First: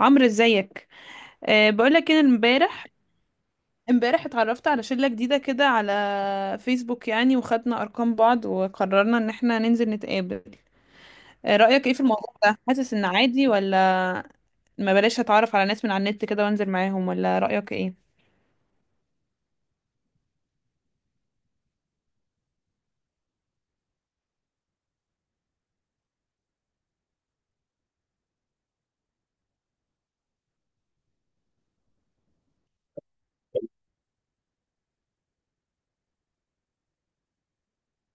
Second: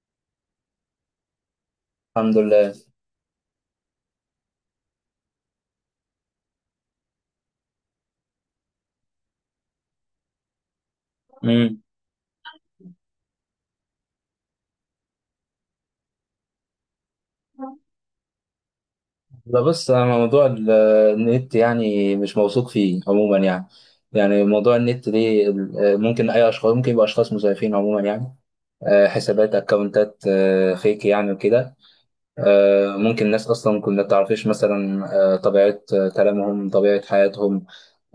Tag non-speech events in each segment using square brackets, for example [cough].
عمرو، ازيك؟ بقولك ان الحمد لله. امبارح اتعرفت على شلة جديدة كده على فيسبوك يعني، وخدنا ارقام بعض وقررنا ان احنا ننزل نتقابل. امم. رأيك ايه في الموضوع ده؟ حاسس ان عادي، ولا ما بلاش اتعرف على ناس من على النت كده وانزل معاهم، ولا رأيك ايه؟ لا، بص، انا موضوع النت يعني مش موثوق فيه عموما يعني. يعني موضوع النت ده ممكن اي اشخاص، ممكن يبقى اشخاص مزيفين عموما يعني. حسابات، اكونتات، فيك يعني وكده. ممكن ناس اصلا كنا تعرفش مثلا. طبيعه، كلامهم، طبيعه حياتهم.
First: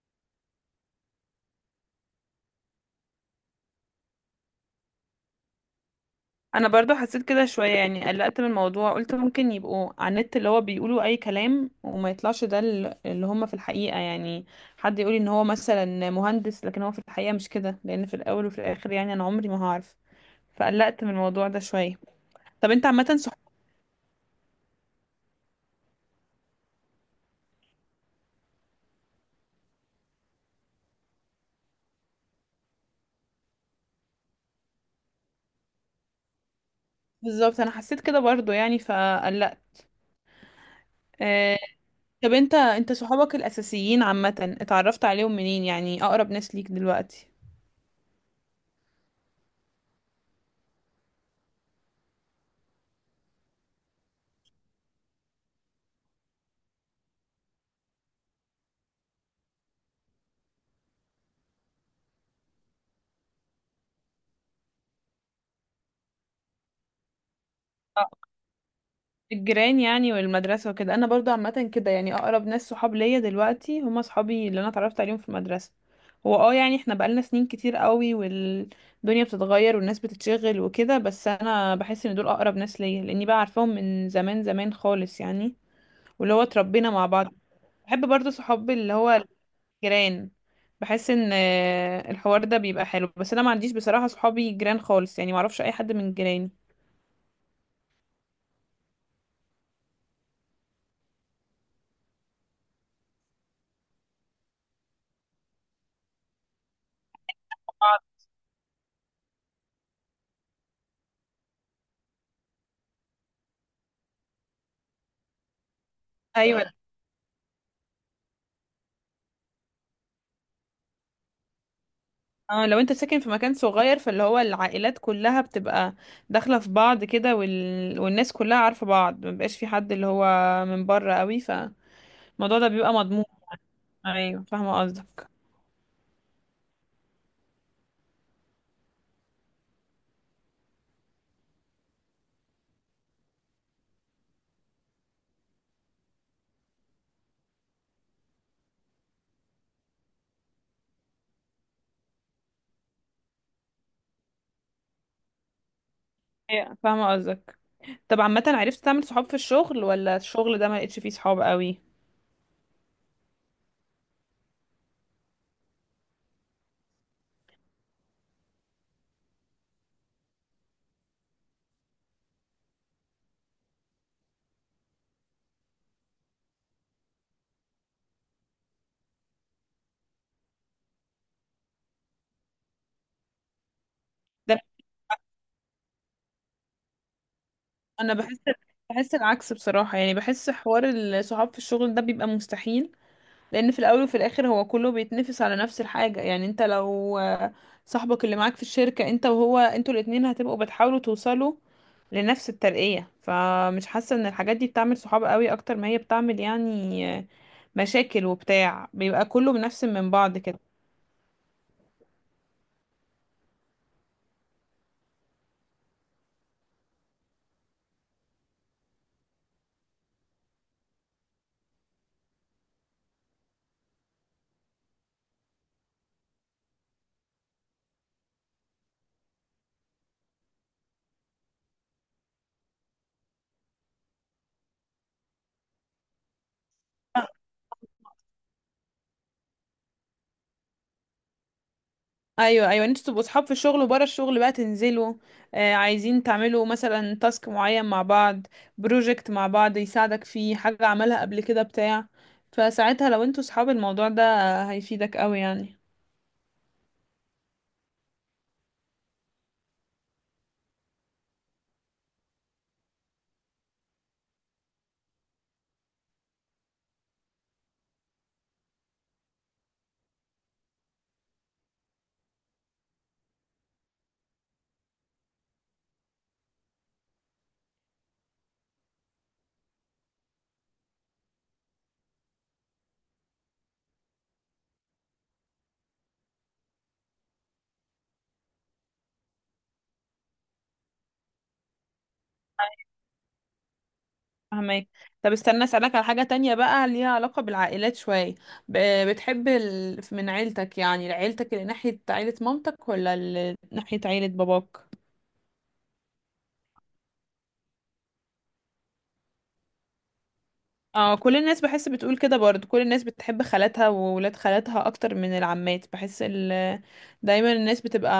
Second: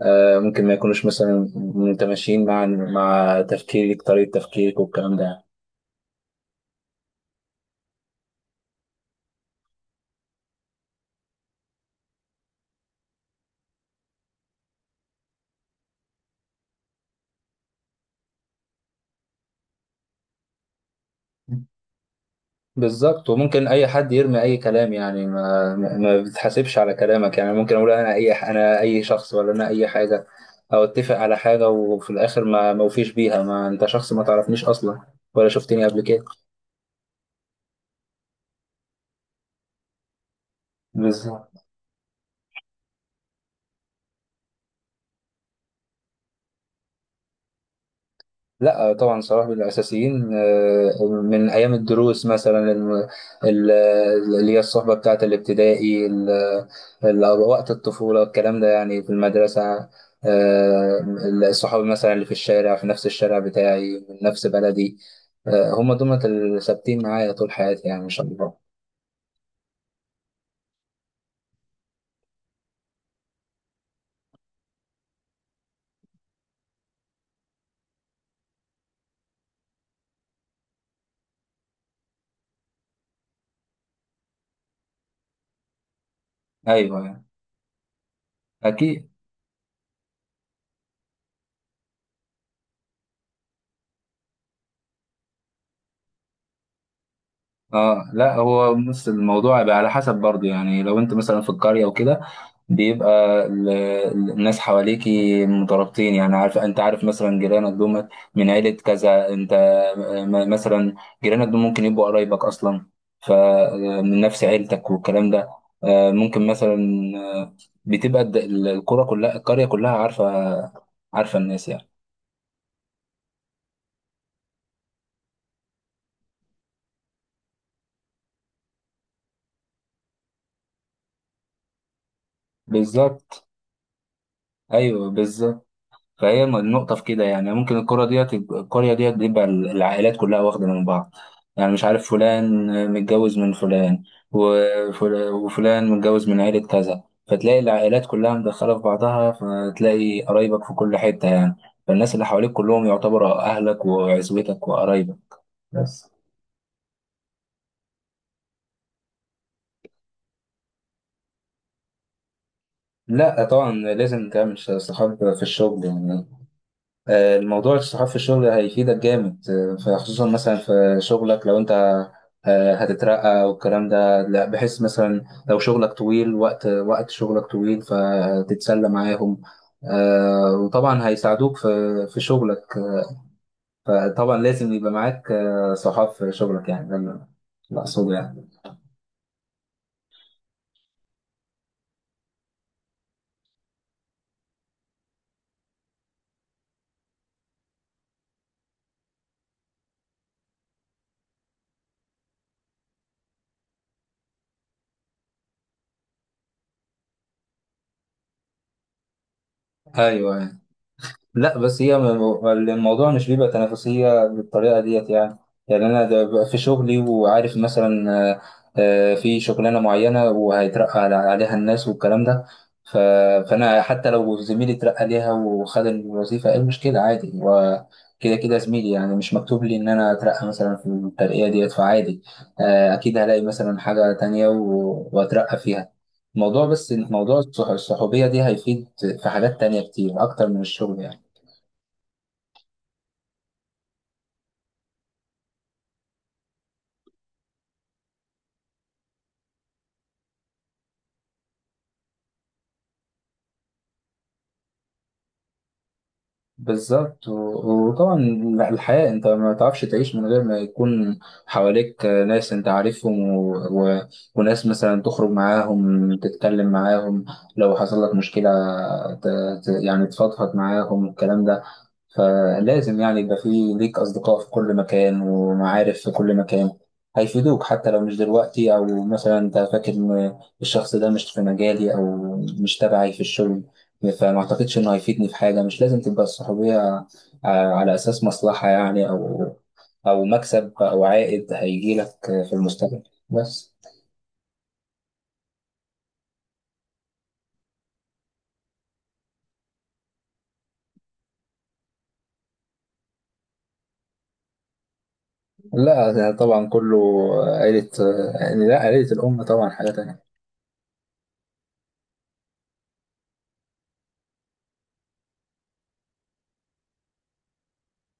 ممكن ما يكونوش مثلا متماشيين مع تفكيرك، طريقه تفكيرك والكلام ده يعني. انا برضو حسيت كده شوية يعني قلقت من الموضوع، قلت ممكن يبقوا على النت اللي هو بيقولوا اي كلام وما يطلعش ده اللي هم في الحقيقة، يعني حد يقولي ان هو مثلا مهندس لكن هو في الحقيقة مش كده، لان في الاول وفي الاخر يعني انا عمري ما هعرف. فقلقت من الموضوع ده شوية. طب انت عامة بالظبط. صح؟ وممكن اي حد يرمي اي كلام يعني، ما بتحاسبش على كلامك يعني. ممكن اقول انا اي شخص، ولا انا اي حاجه، او اتفق على حاجه وفي الاخر ما موفيش بيها. ما انت شخص ما تعرفنيش اصلا ولا شفتني قبل كده. بالظبط، انا حسيت كده برضو يعني فقلقت. بالظبط. آه. طب انت صحابك الاساسيين عامة اتعرفت عليهم منين؟ يعني اقرب ناس ليك دلوقتي. لا طبعا، صلاح من الاساسيين. من ايام الدروس مثلا، ال- اللي هي الصحبه بتاعه الابتدائي، وقت الطفوله الكلام ده يعني، في المدرسه. آه، الصحاب مثلا اللي في الشارع، في نفس الشارع بتاعي، من نفس بلدي. هم دول اللي ثابتين معايا طول حياتي يعني اه. ان شاء الله. الجيران يعني والمدرسة وكده. انا برضو عامة كده، يعني اقرب ناس صحاب ليا دلوقتي هم صحابي اللي انا اتعرفت عليهم في المدرسة. هو يعني احنا بقالنا سنين كتير قوي، والدنيا بتتغير والناس بتتشغل وكده، بس انا بحس ان دول اقرب ناس ليا لاني بقى عارفاهم من زمان زمان خالص يعني، واللي هو اتربينا ايوه مع يعني. بعض. بحب برضه صحابي اللي اكيد. هو الجيران. بحس ان الحوار ده بيبقى حلو، بس انا ما عنديش بصراحة صحابي جيران خالص يعني، ما اعرفش اي حد من جيراني. اه، لا، هو بص الموضوع بقى على حسب برضه يعني. لو انت مثلا في القرية وكده، بيبقى الناس حواليكي مترابطين. يعني عارف، انت عارف مثلا جيرانك دول من عيلة كذا، انت مثلا جيرانك دول ممكن يبقوا قرايبك اصلا، فمن نفس عيلتك والكلام ده. ممكن ايوه. مثلا. آه، بتبقى القرى كلها القرية كلها عارفة الناس يعني. اه، لو انت ساكن في مكان صغير فاللي هو العائلات كلها بتبقى داخله في بعض كده، والناس كلها عارفه بعض، ما بيبقاش في حد اللي هو من بره قوي، فالموضوع ده بيبقى مضمون. بالظبط. ايوه، فاهمه ايوه، قصدك. بالظبط. فهي النقطة في كده يعني. ممكن الكرة ديت القرية ديت بيبقى العائلات كلها واخدة من بعض. يعني مش عارف فلان متجوز من فلان، وفلان متجوز من عيلة كذا، فتلاقي العائلات كلها مدخلة في بعضها، فتلاقي قرايبك في كل حتة يعني. فالناس اللي حواليك كلهم يعتبروا أهلك وعزوتك وقرايبك بس. ايوه، فاهمه قصدك. طب عامه عرفت تعمل صحاب في الشغل، ولا الشغل ده ما لقيتش فيه صحاب قوي؟ لا طبعا، لازم تعمل صحاب في الشغل يعني. الموضوع الصحاب في الشغل هيفيدك جامد. فخصوصا مثلا في شغلك، لو انت هتترقى والكلام ده، لا، بحيث مثلا لو شغلك طويل، وقت شغلك طويل فتتسلى معاهم. وطبعا هيساعدوك في شغلك. فطبعا ده لازم يبقى معاك صحاب في شغلك، يعني ده اللي أقصده انا بحس يعني. بحس العكس بصراحة، يعني بحس حوار الصحاب في الشغل ده بيبقى مستحيل، لان في الاول وفي الاخر هو كله بيتنافس على نفس الحاجة، يعني انت لو صاحبك اللي معاك في الشركة انت وهو، انتوا الاتنين هتبقوا بتحاولوا توصلوا لنفس الترقية، فمش حاسة ان الحاجات دي بتعمل صحاب قوي اكتر ما هي بتعمل يعني مشاكل وبتاع، بيبقى كله بنفس من ايوه، بعض أيوه. كده. لا بس هي الموضوع مش بيبقى تنافسية بالطريقة ديت يعني. يعني أنا ده ببقى في شغلي وعارف مثلا، في شغلانة معينة وهيترقى عليها الناس والكلام ده. ف- فأنا حتى لو زميلي اترقى ليها وخد الوظيفة، إيه المشكلة؟ عادي، هو كده كده زميلي يعني، مش مكتوب لي إن أنا أترقى مثلا في الترقية ديت فعادي. أكيد هلاقي مثلا حاجة تانية وأترقى فيها. الموضوع بس، موضوع الصحوبية دي هيفيد في حاجات تانية كتير أكتر من الشغل يعني. ايوه، ايوه، انتوا تبقوا صحاب في الشغل وبره الشغل بقى تنزلوا، عايزين تعملوا مثلا تاسك معين مع بعض، بروجكت مع بعض يساعدك فيه حاجة عملها قبل كده بتاع، فساعتها لو انتوا صحاب الموضوع ده هيفيدك قوي يعني. بالظبط. وطبعا الحياة انت ما تعرفش تعيش من غير ما يكون حواليك ناس انت عارفهم، وناس مثلا تخرج معاهم، تتكلم معاهم. لو حصل لك مشكلة، ت... يعني تفضفض معاهم الكلام ده. فلازم يعني يبقى في ليك أصدقاء في كل مكان ومعارف في كل مكان هيفيدوك، حتى لو مش دلوقتي، أو مثلا أنت فاكر إن الشخص ده مش في مجالي أو مش تبعي في الشغل فما أعتقدش إنه هيفيدني في حاجة. مش لازم تبقى الصحوبية على أساس مصلحة يعني، أو مكسب أو عائد هيجيلك في المستقبل بس. فهمك. طب استنى اسألك على حاجة تانية بقى ليها علاقة بالعائلات شوية. بتحب من عيلتك، يعني عيلتك اللي ناحية عيلة مامتك ولا اللي ناحية عيلة باباك؟ لا، ده طبعا كله عيلة. يعني لا، عيلة الأم طبعا حاجة تانية. اه، كل الناس بحس بتقول كده برضه، كل الناس بتحب خالاتها وولاد خالاتها اكتر من العمات، بحس دايما الناس بتبقى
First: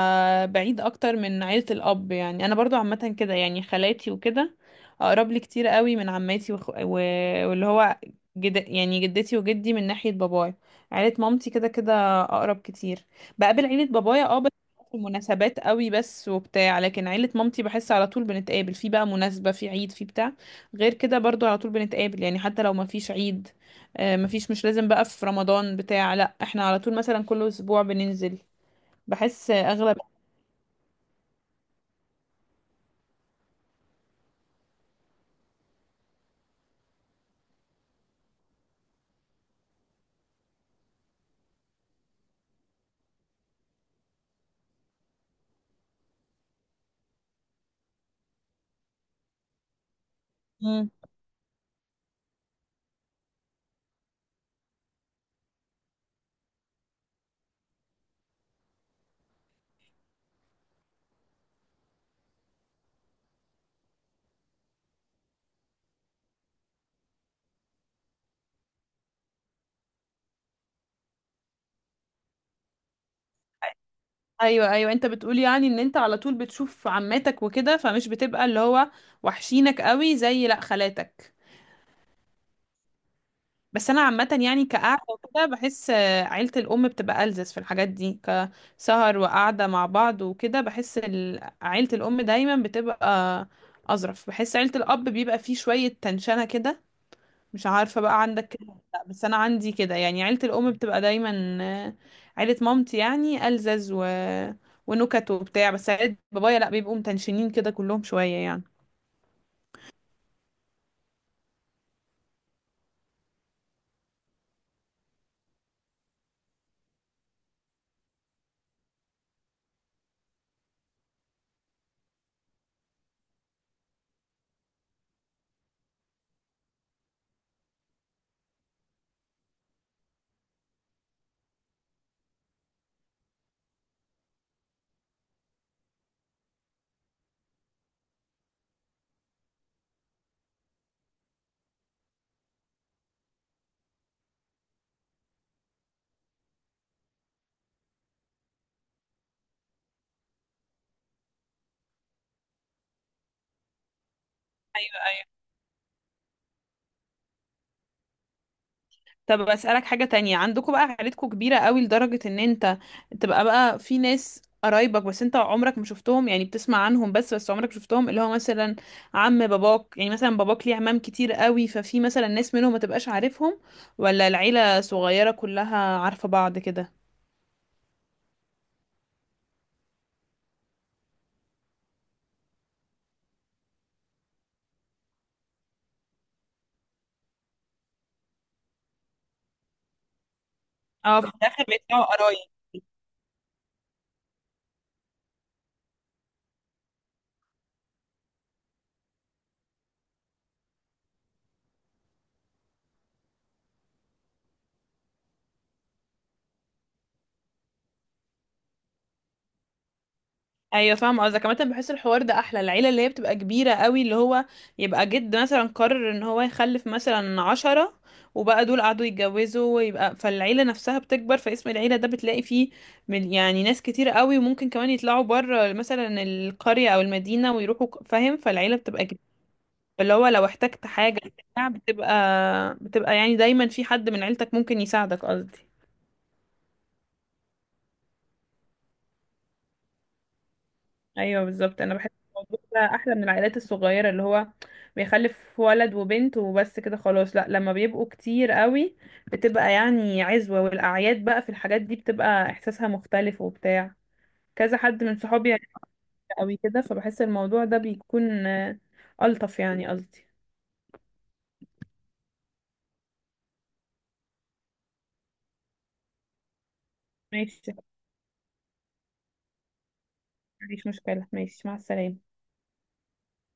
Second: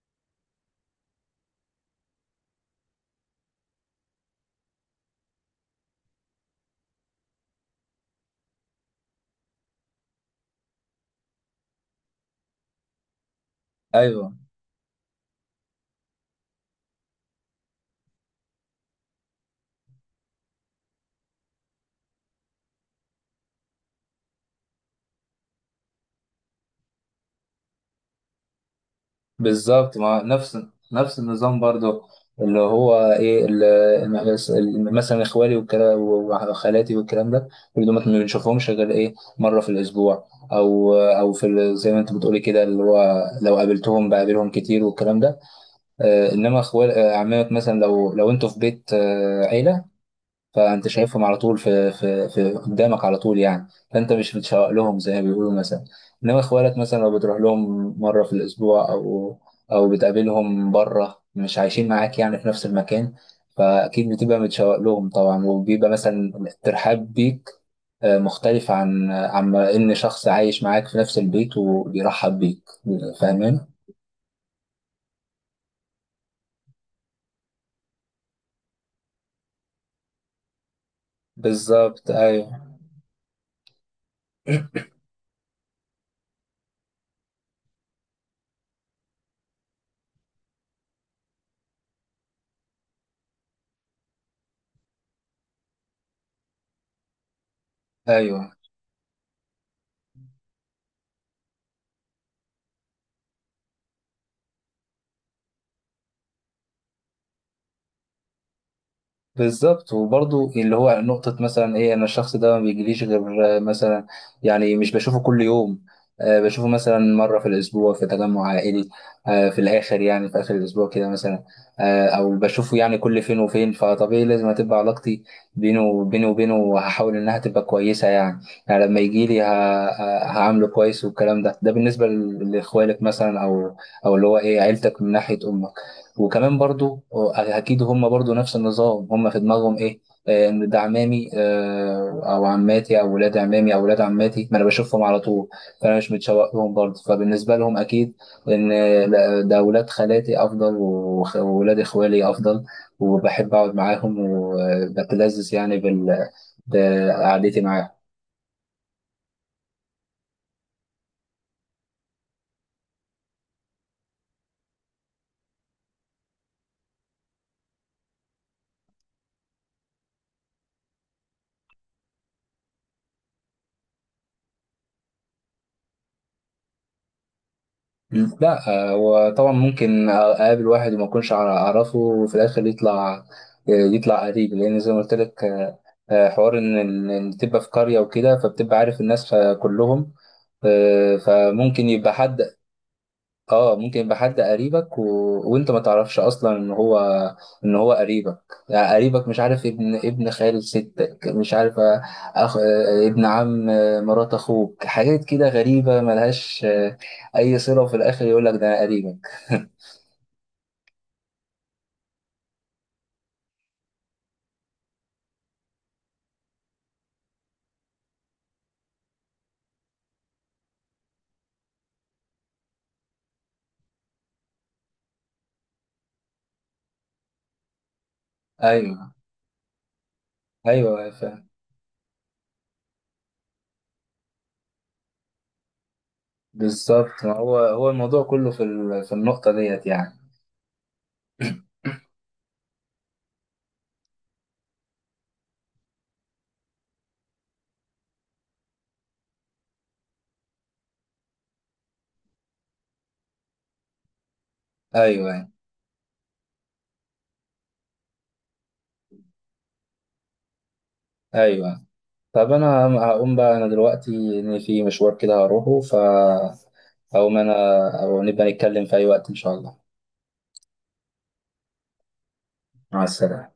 بعيد اكتر من عيلة الاب يعني. انا برضو عامة كده يعني خالاتي وكده اقرب لي كتير قوي من عماتي واللي هو يعني جدتي وجدي من ناحية بابايا. عيلة مامتي كده كده اقرب كتير. بقابل عيلة بابايا، أيوه، اه، بس في مناسبات قوي بس وبتاع، لكن عيلة مامتي بحس على طول بنتقابل، في بقى مناسبة، في عيد، في بتاع، غير كده برضو على طول بنتقابل يعني حتى لو مفيش عيد، مفيش، مش لازم بقى في رمضان بتاع، لا احنا على طول مثلا كل اسبوع بننزل. بحس بالظبط. اغلب. ما نفس النظام برضو، اللي هو ايه، اللي مثلا اخوالي والكلام وخالاتي والكلام ده، اللي ما بنشوفهمش غير ايه مره في الاسبوع، او في زي ما انت بتقولي كده، اللي هو لو قابلتهم بقابلهم كتير والكلام ده. انما اخوال آه، عمامك مثلا، لو انتوا في بيت عيله، فانت مم. شايفهم على طول، في قدامك على طول يعني، فانت مش بتشوق لهم زي ما بيقولوا مثلا. انما اخوالك مثلا لو بتروح لهم مره في الاسبوع، او بتقابلهم بره، مش عايشين معاك يعني في نفس المكان، فاكيد بتبقى متشوق لهم طبعا، وبيبقى مثلا الترحاب بيك مختلف عن ان شخص عايش معاك في نفس البيت وبيرحب بيك. فاهمين؟ ايوه، ايوه، انت بتقول يعني ان انت على طول بتشوف عماتك وكده فمش بتبقى اللي هو وحشينك قوي زي لا خالاتك. بالظبط. ايوه، بس انا عامه يعني كقعده وكده بحس عيله الام بتبقى ألذذ في الحاجات دي، كسهر وقعده مع بعض وكده. بحس عيله الام دايما بتبقى اظرف، بحس عيله الاب بيبقى فيه شويه تنشنه كده. مش عارفة بقى عندك ايوه، كده ولا لا، بس أنا عندي كده، يعني عيلة الأم بتبقى دايما عيلة مامتي يعني ألزز ونكت وبتاع، بس عيلة بابايا لأ بيبقوا متنشنين كده كلهم شوية يعني. بالظبط. وبرضه اللي هو نقطة مثلا ايه، انا الشخص ده ما بيجيليش غير مثلا، يعني مش بشوفه كل يوم. بشوفه مثلا مرة في الأسبوع في تجمع عائلي، في الآخر يعني في آخر الأسبوع كده مثلا، أو بشوفه يعني كل فين وفين. فطبيعي لازم هتبقى علاقتي بينه وبينه وبينه، وهحاول إنها تبقى كويسة يعني. يعني لما يجيلي هعامله كويس والكلام ده. ده بالنسبة لإخوالك مثلا، أو اللي هو إيه، عيلتك من ناحية أمك. وكمان برضو اكيد هم برضو نفس النظام، هم في دماغهم ايه، ان ده عمامي او عماتي او ولاد عمامي او ولاد عماتي، ما انا بشوفهم على طول فانا مش متشوق لهم برضو. فبالنسبه لهم اكيد ان، لا، ده ولاد خالاتي افضل، وولاد اخوالي افضل، وبحب اقعد معاهم وبتلذذ يعني بقعدتي معاهم. طب أسألك حاجة تانية، عندكم بقى عيلتكم كبيرة قوي لدرجة إن أنت تبقى بقى في ناس قرايبك بس انت عمرك ما شفتهم، يعني بتسمع عنهم بس عمرك ما شفتهم، اللي هو مثلا عم باباك، يعني مثلا باباك ليه عمام كتير قوي ففي مثلا ناس منهم ما تبقاش عارفهم، ولا العيلة صغيرة كلها عارفة بعض كده؟ لا، هو طبعا ممكن اقابل واحد وما اكونش اعرفه، وفي الاخر يطلع قريب، لان زي ما قلت لك، حوار ان إن تبقى في قريه وكده فبتبقى عارف الناس كلهم. اه، في الاخر فممكن بيدفعوا يبقى حد. قرايب. اه، ممكن يبقى حد قريبك، وانت ما تعرفش اصلا ان هو ان هو قريبك. يعني قريبك، مش عارف ابن خال ستك، مش عارف أخ... ابن عم، مرات اخوك، حاجات كده غريبة ملهاش اي صلة، وفي الاخر يقول لك ده أنا قريبك. [laughs] ايوه، فاهمه قصدك. كمان بحس الحوار ده احلى، العيله اللي هي بتبقى كبيره قوي، اللي هو يبقى جد مثلا قرر ان هو يخلف مثلا 10، وبقى دول قعدوا يتجوزوا ويبقى فالعيله نفسها بتكبر، فاسم العيله ده بتلاقي فيه من يعني ناس كتير قوي، وممكن كمان يطلعوا بره مثلا القريه او المدينه ويروحوا فاهم. فالعيله ايوه، بتبقى كبيره، اللي هو لو احتجت ايوه، حاجه فاهم. بتاع بتبقى يعني دايما في حد من عيلتك ممكن يساعدك قصدي. بالظبط، ما هو الموضوع كله في في النقطة ديت يعني. ايوه، بالظبط. انا بحس الموضوع ده احلى من العائلات الصغيره اللي هو بيخلف ولد وبنت وبس كده خلاص، لا لما بيبقوا كتير قوي بتبقى يعني عزوه، والاعياد بقى في الحاجات دي بتبقى احساسها مختلف وبتاع، كذا حد من ايوه، صحابي يعني قوي كده، فبحس الموضوع ده بيكون الطف يعني قصدي. ايوه. طب انا هقوم بقى انا دلوقتي، ان في مشوار كده هروحه فهقوم انا. ماشي. او نبقى نتكلم في اي وقت ان شاء الله. مفيش مشكله. ماشي، مع السلامه. مع السلامة.